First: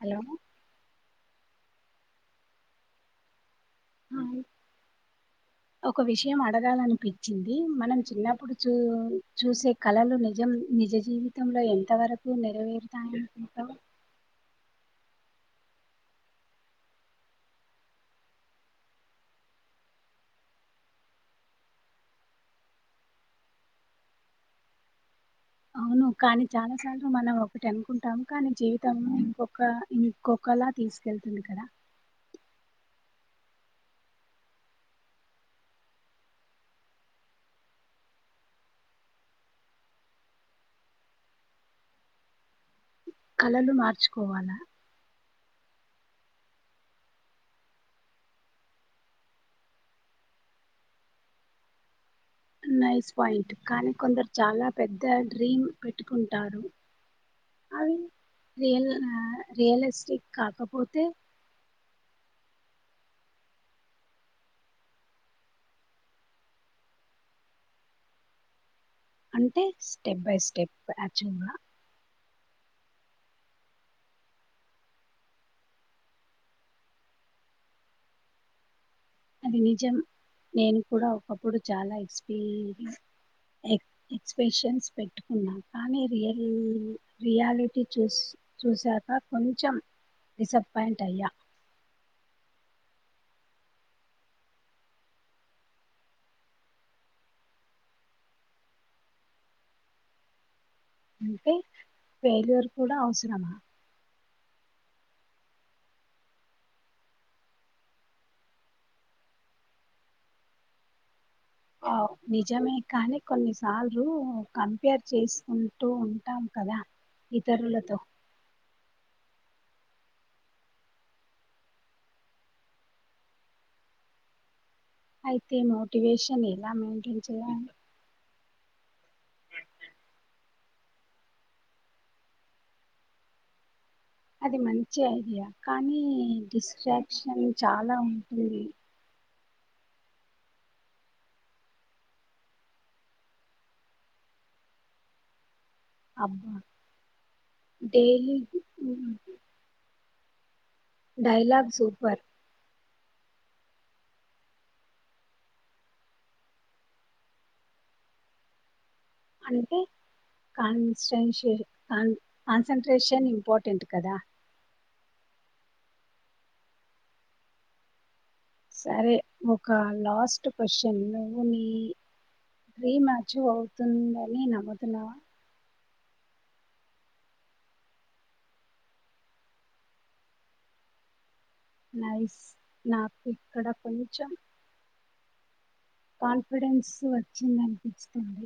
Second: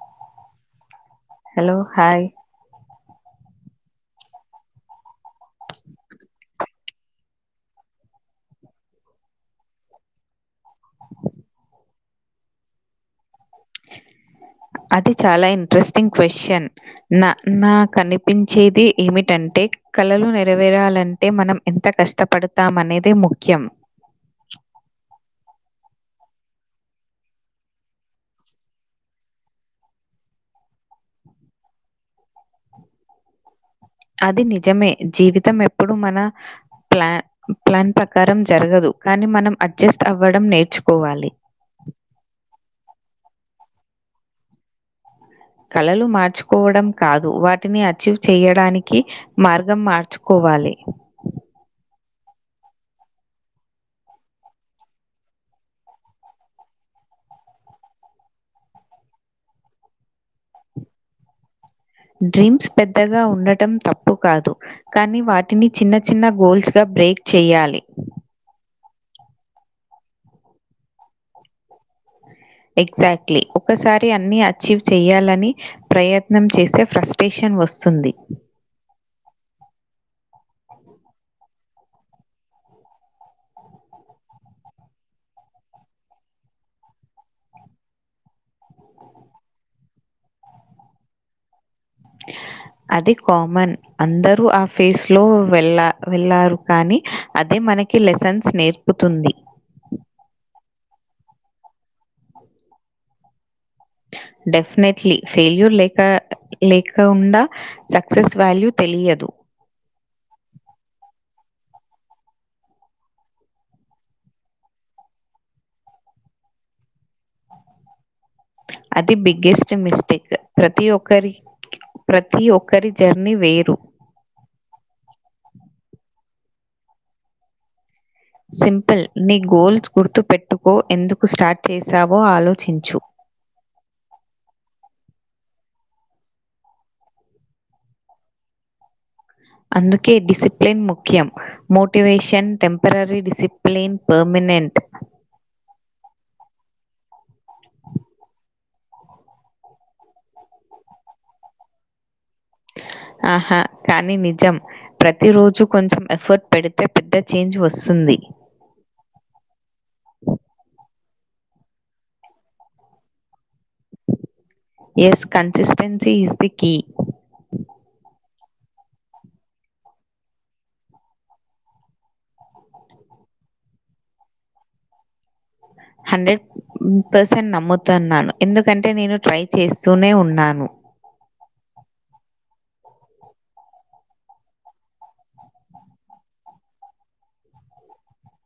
Hello hello hi ఆ ఒక విషయం అడగాలనిపించింది మనం చిన్నప్పుడు చూ చూసే కళలు నిజం నిజ జీవితంలో ఎంత వరకు నెరవేరుతాయనికుంటాం అది చాలా ఇంట్రెస్టింగ్ క్వశ్చన్ నా నాకునిపించేది ఏమిటంటే కళలు నెరవేరాలంటే మనం ఎంత కష్టపడతామ అనేది ముఖ్యం అవును కానీ చాలా సార్లు మనం ఒకటి అనుకుంటాము కానీ జీవితం ఇంకొక ఇంకొకలా తీసుకెళ్తుంది కదా అది నిజమే జీవితం ఎప్పుడు మన ప్లాన్ ప్లాన్ ప్రకారం జరగదు కానీ మనం అడ్జస్ట్ అవ్వడం నేర్చుకోవాలి కళలు మార్చుకోవాల కళలు మార్చుకోవడం కాదు వాటిని అచీవ్ చేయడానికి మార్గం మార్చుకోవాలి నైస్ పాయింట్ కానీ కొందరు చాలా పెద్ద డ్రీమ్ పెట్టుకుంటారు అవి రియల్ రియలిస్టిక్ కాకపోతే డ్రీమ్స్ పెద్దగా ఉండటం తప్పు కాదు కానీ వాటిని చిన్న చిన్న గోల్స్ గా బ్రేక్ చేయాలి అంటే స్టెప్ బై స్టెప్ యాచలా ఎగ్జాక్ట్లీ ఒకసారి అన్ని అచీవ్ చేయాలని ప్రయత్నం చేసే ఫ్రస్టేషన్ వస్తుంది అది నిజం నేను కూడా ఒకప్పుడు చాలా ఎక్స్పీ ఎక్స్ప్రెషన్స్ పెట్టుకున్నా కానీ రియల్ రియాలిటీ చూ చూసాక కొంచెం డిసప్పాయింట్ అయ్యా అది కామన్ అందరూ ఆ ఫేస్లో వెల్ వెళ్ళారు కానీ అది మనకి లెసన్స్ నేర్పుతుంది అంటే ఫెయిల్యూర్ కూడా అవసరం డెఫినెట్లీ ఫెయిల్యూర్ లేక లేకుండా సక్సెస్ వాల్యూ తెలియదు ఆ నిజమే కానీ కొన్నిసార్లు కంపేర్ చేసుకుంటూ ఉంటాం కదా ఇతరులతో అది బిగ్గెస్ట్ మిస్టేక్ ప్రతి ఒక్కరి ప్రతీ ఒక్కరి జర్నీ వేరు అయితే మోటివేషన్ ఎలా మెయింటైన్ చేయాలి సింపుల్ నీ గోల్ గుర్తుపెట్టుకో ఎందుకు స్టార్ట్ చేశావో ఆలోచించు అది మంచి ఐడియా కానీ డిస్ట్రాక్షన్ చాలా ఉంటుంది అందుకే డిసిప్లిన్ ముఖ్యం మోటివేషన్ టెంపరరీ డిసిప్లిన్ పర్మనెంట్ అబ్బా డైలీ డైలాగ్ సూపర్ ఆహా కానీ నిజం ప్రతిరోజూ కొంచెం ఎఫర్ట్ పెడితే పెద్ద చేంజ్ వస్తుంది సరే సరే కాన్ కాన్సన్ట్రేషన్ ఇంపార్టెంట్ కదా yes consistency is the key సరే ఒక లాస్ట్ క్వశ్చన్ నువ్వు నీ రీమాచ్యవ్ అవుతుందని నమ్ముతున్నావా హండ్రెడ్ పర్సెంట్ నమ్ముతున్నాను ఎందుకంటే నేను ట్రై చేస్తూనే ఉన్నాను నయిస్ నాకుక్కడ పనిచం కాన్ఫిడెన్స్ వచ్చిందనిపిస్తుంది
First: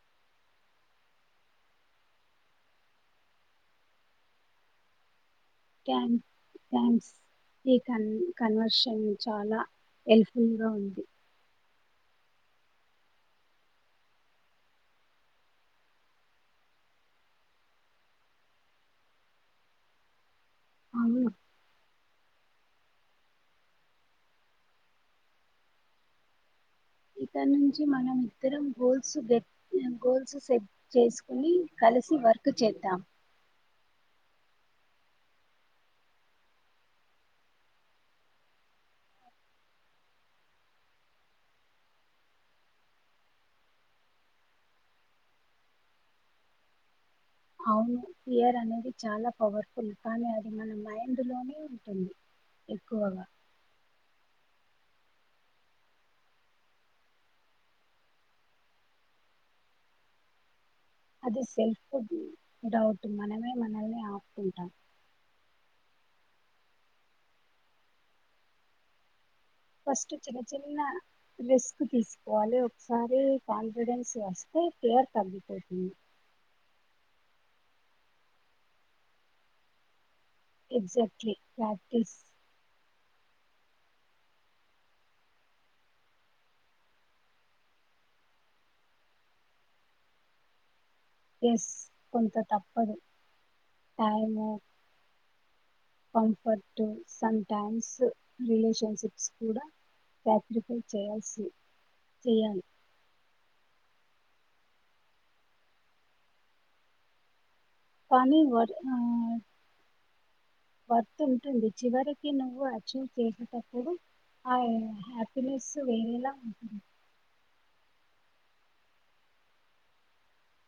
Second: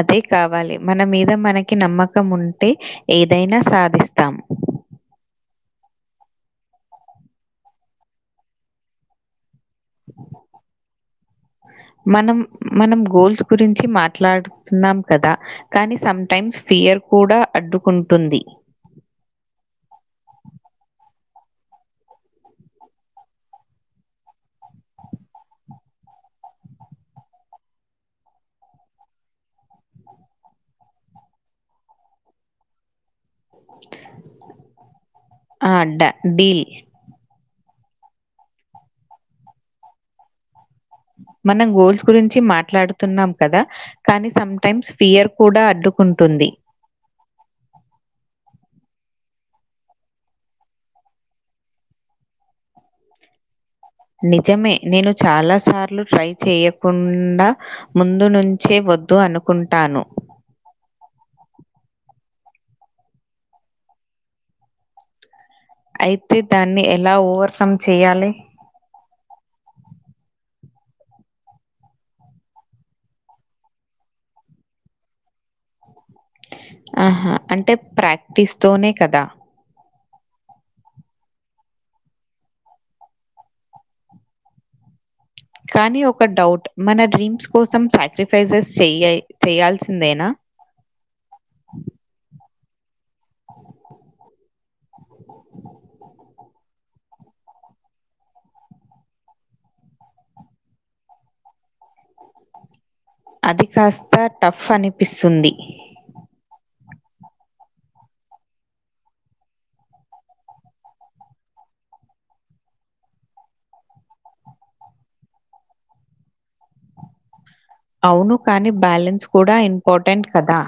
అదే కావాలి మన మీద మనకి నమ్మకం ఉంటే ఏదైనా సాధిస్తాం రాయ క్యాంస్ ఈ కన్ కన్వర్షన్ చాలా హెల్ప్ఫుల్ గా ఉంది మనం మనం గోల్స్ గురించి మాట్లాడుతున్నాం కదా కానీ సటైమ్స్ ఫియర్ కూడా అడ్డుకుంటుంది అ ఇక్కడ నుంచి మనం ఇద్దరం గోల్స్ గోల్స్ సెట్ చేసుకుని కలిసి వర్క్ చేద్దాం ఆ డ డల్ మనం గోల్స్ గురించి మాట్లాడుతున్నాం కదా కానీ సమ్‌టైమ్స్ ఫియర్ కూడా అడ్డుకుంటుంది అవును ఇియర్ అనేది చాలా పవర్ఫుల్ కానీ అది మన మైండ్లోనే ఉంటుంది ఎక్కువగా నిజమే నేను చాలా సార్లు ట్రై చేయకుండా ముందు నుంచే వద్దు అనుకుంటాను అది సెల్ఫ్ డౌట్ మనమే మనల్ని ఆపుకుంటాం అయితే దాన్ని ఎలా ఓవర్కమ్ చెయాలి ఫస్ట్ చిన్న చిన్న రిస్క్ తీసుకోవాలి ఒకసారి కాన్ఫిడెన్స్ వస్తే కేర్ తగ్గిపోతుంది ఆహా అంటే ప్రాక్టీస్ తోనే కదా ఎక్జాక్ట్లీ ప్రాక్టీస్ కానీ ఒక డౌట్ మన డ్రీమ్స్ కోసం సాక్రిఫైసెస్ చెయ చెయయాల్సిందేనా ఎస్ కొంత తాప్పు పడు టైమ కంఫర్ట్ స టైమ్స్ రిలేషన్షిప్స్ కూడా ప్యాపరిఫై చేయాల్సి, చేయాలి అది కాస్త టఫ్ అనిపిస్తుంది పని వ ఆ వర్తుంటుంది చివరికి నువ్వు అచీవ్ చేసేటప్పుడు, ఆ హ్యాపీనెస్ వేరేలా ఉంటుంది. అవును కానీ బ్యాలెన్స్ కూడా ఇంపార్టెంట్ కదా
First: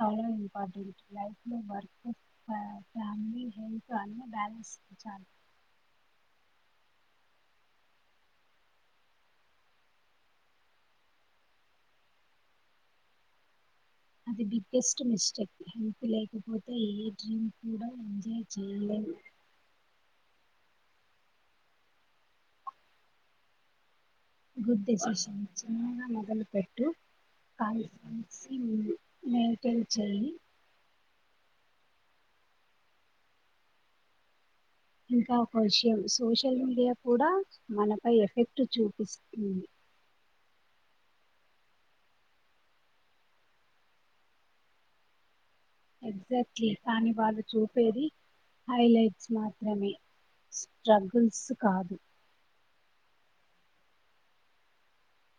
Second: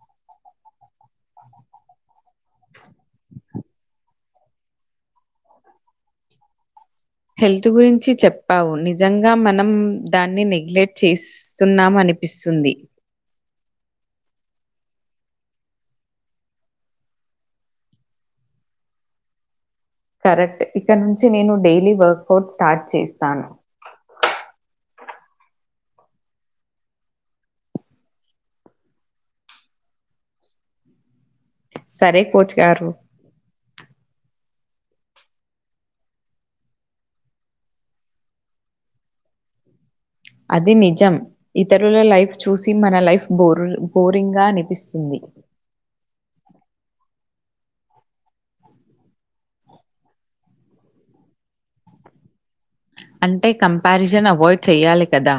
అ అవును ఇంపార్టెంట్ లైఫ్ లో వర్క్ [unintelligible] హెల్త్ అన్ని బ్యాలెన్స్ చెయ్ చల్ హెల్త్ గురించి చెప్పావు నిజంగా మనం దాన్ని నెగ్లెక్ట్ చేస్తున్నామ అనిపిస్తుంది అది బిగ్గెస్ట్ మిస్టేక్ హెల్త్ లేకపోతే ఏ డ్రీమ్ కూడా ఎంజాయ్ చేయలేదు కరెక్ట్ ఇక్కడ నుంచి నేను డైలీ వర్కౌట్ స్టార్ట్ చేస్తాను గుడ్ డెసిషన్ చిన్నగా మొదలుపెట్టు [unintelligible] మైంటైన్ చెయ్ సరే కోచ్ గారు ఇంకా ఒక విషయం సోషల్ మీడియా కూడా మనపై ఎఫెక్ట్ చూపిస్తుంది అది నిజం ఇతరుల లైఫ్ చూసి మన లైఫ్ బోరింగ్గా నినిపిస్తుంది ఎగ్జాక్ట్లీ కానీ బాలు చూపేది హైలైట్స్ మాత్రమే స్ట్రగుల్స్ కాదు అంటే కంపారిజన్ అవాయిడ్ చెయ్యాలి కదా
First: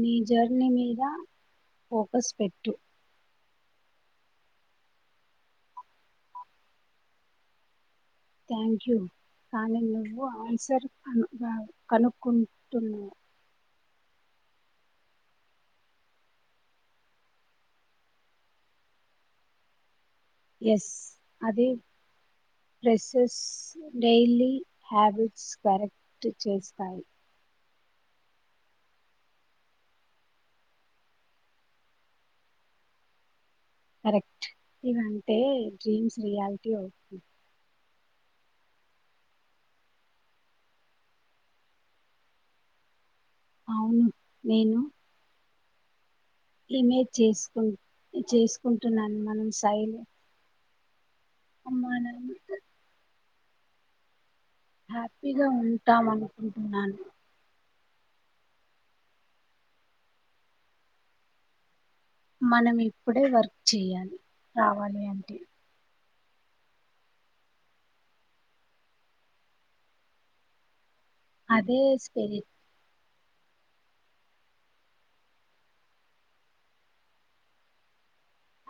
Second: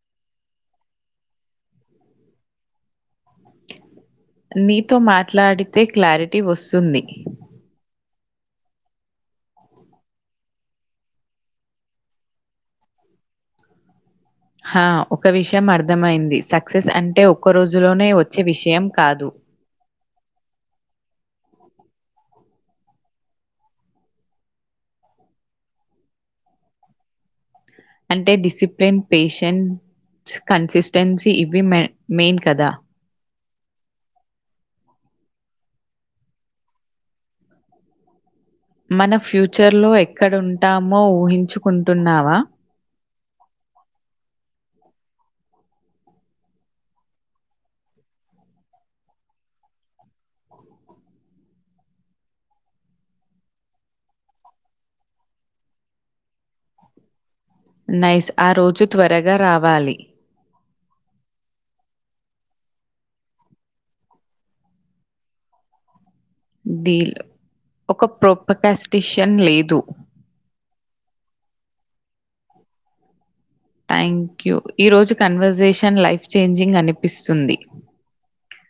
నీ జర్నీ మీద ఫోకస్ పెట్టు నీతో మాట్లాడితే క్లారిటీ వస్తుంది థ్యాంక్ యూ కానీ నువ్వు ఆన్సర్ కనుక్కుంటున్నావు హ ఒక విషయం అర్థమైంది సక్సెస్ అంటే ఒక్క రోజులోనే వచ్చే విషయం కాదు ఎస్ అది ప్రెసెస్ డైలీ హ్యాబిట్స్ కరెక్ట్ చేస్తాయి అంటే డిసిప్లిన్ పేషెన్స్ కన్సిస్టెన్సీ ఇవి మెయిన్ కదా కరెక్ట్ ఇవంటే డ్రీమ్స్ రియాలిటీ అవుతుంది మన ఫ్యూచర్ లో ఎక్కడుంటామో ఊహించుకుంటున్నావా అవును నేను ఈమె చేసుకు చేసుకుంటున్నాను మన్ సైలే అమ్మా నాన్లు హ్యాపీగా ఉంటాం అనుకుంటున్నాను నైస్ ఆ రోజు త్వరగా రావాలి మనం ఇప్పుడే వర్క్ చేయాలి రావాలి అంటే దీలో ఒక ప్రోపకాస్టిషియన్ లేదు అదే స్పెరి టాంక్ యూ ఈ రోజు కన్వర్జేషన్ లైఫ్ చేంజింగ్ అనిపిస్తుంది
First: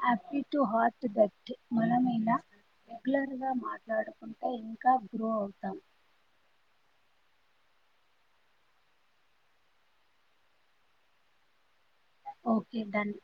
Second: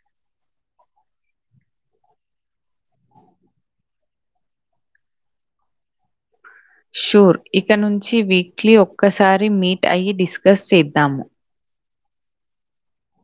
హ్యాపీ టు హార్ట్ దట్ మనమైనా రెగ్యులర్గా మాట్లాడుకుంటే ఇంకా గ్రో అవుతాం షూర్ ఇక నుంచి వీక్లీ ఒక్కసారి మీట్ అయ్యి డిస్కస్ చేద్దాము ఓకే డన్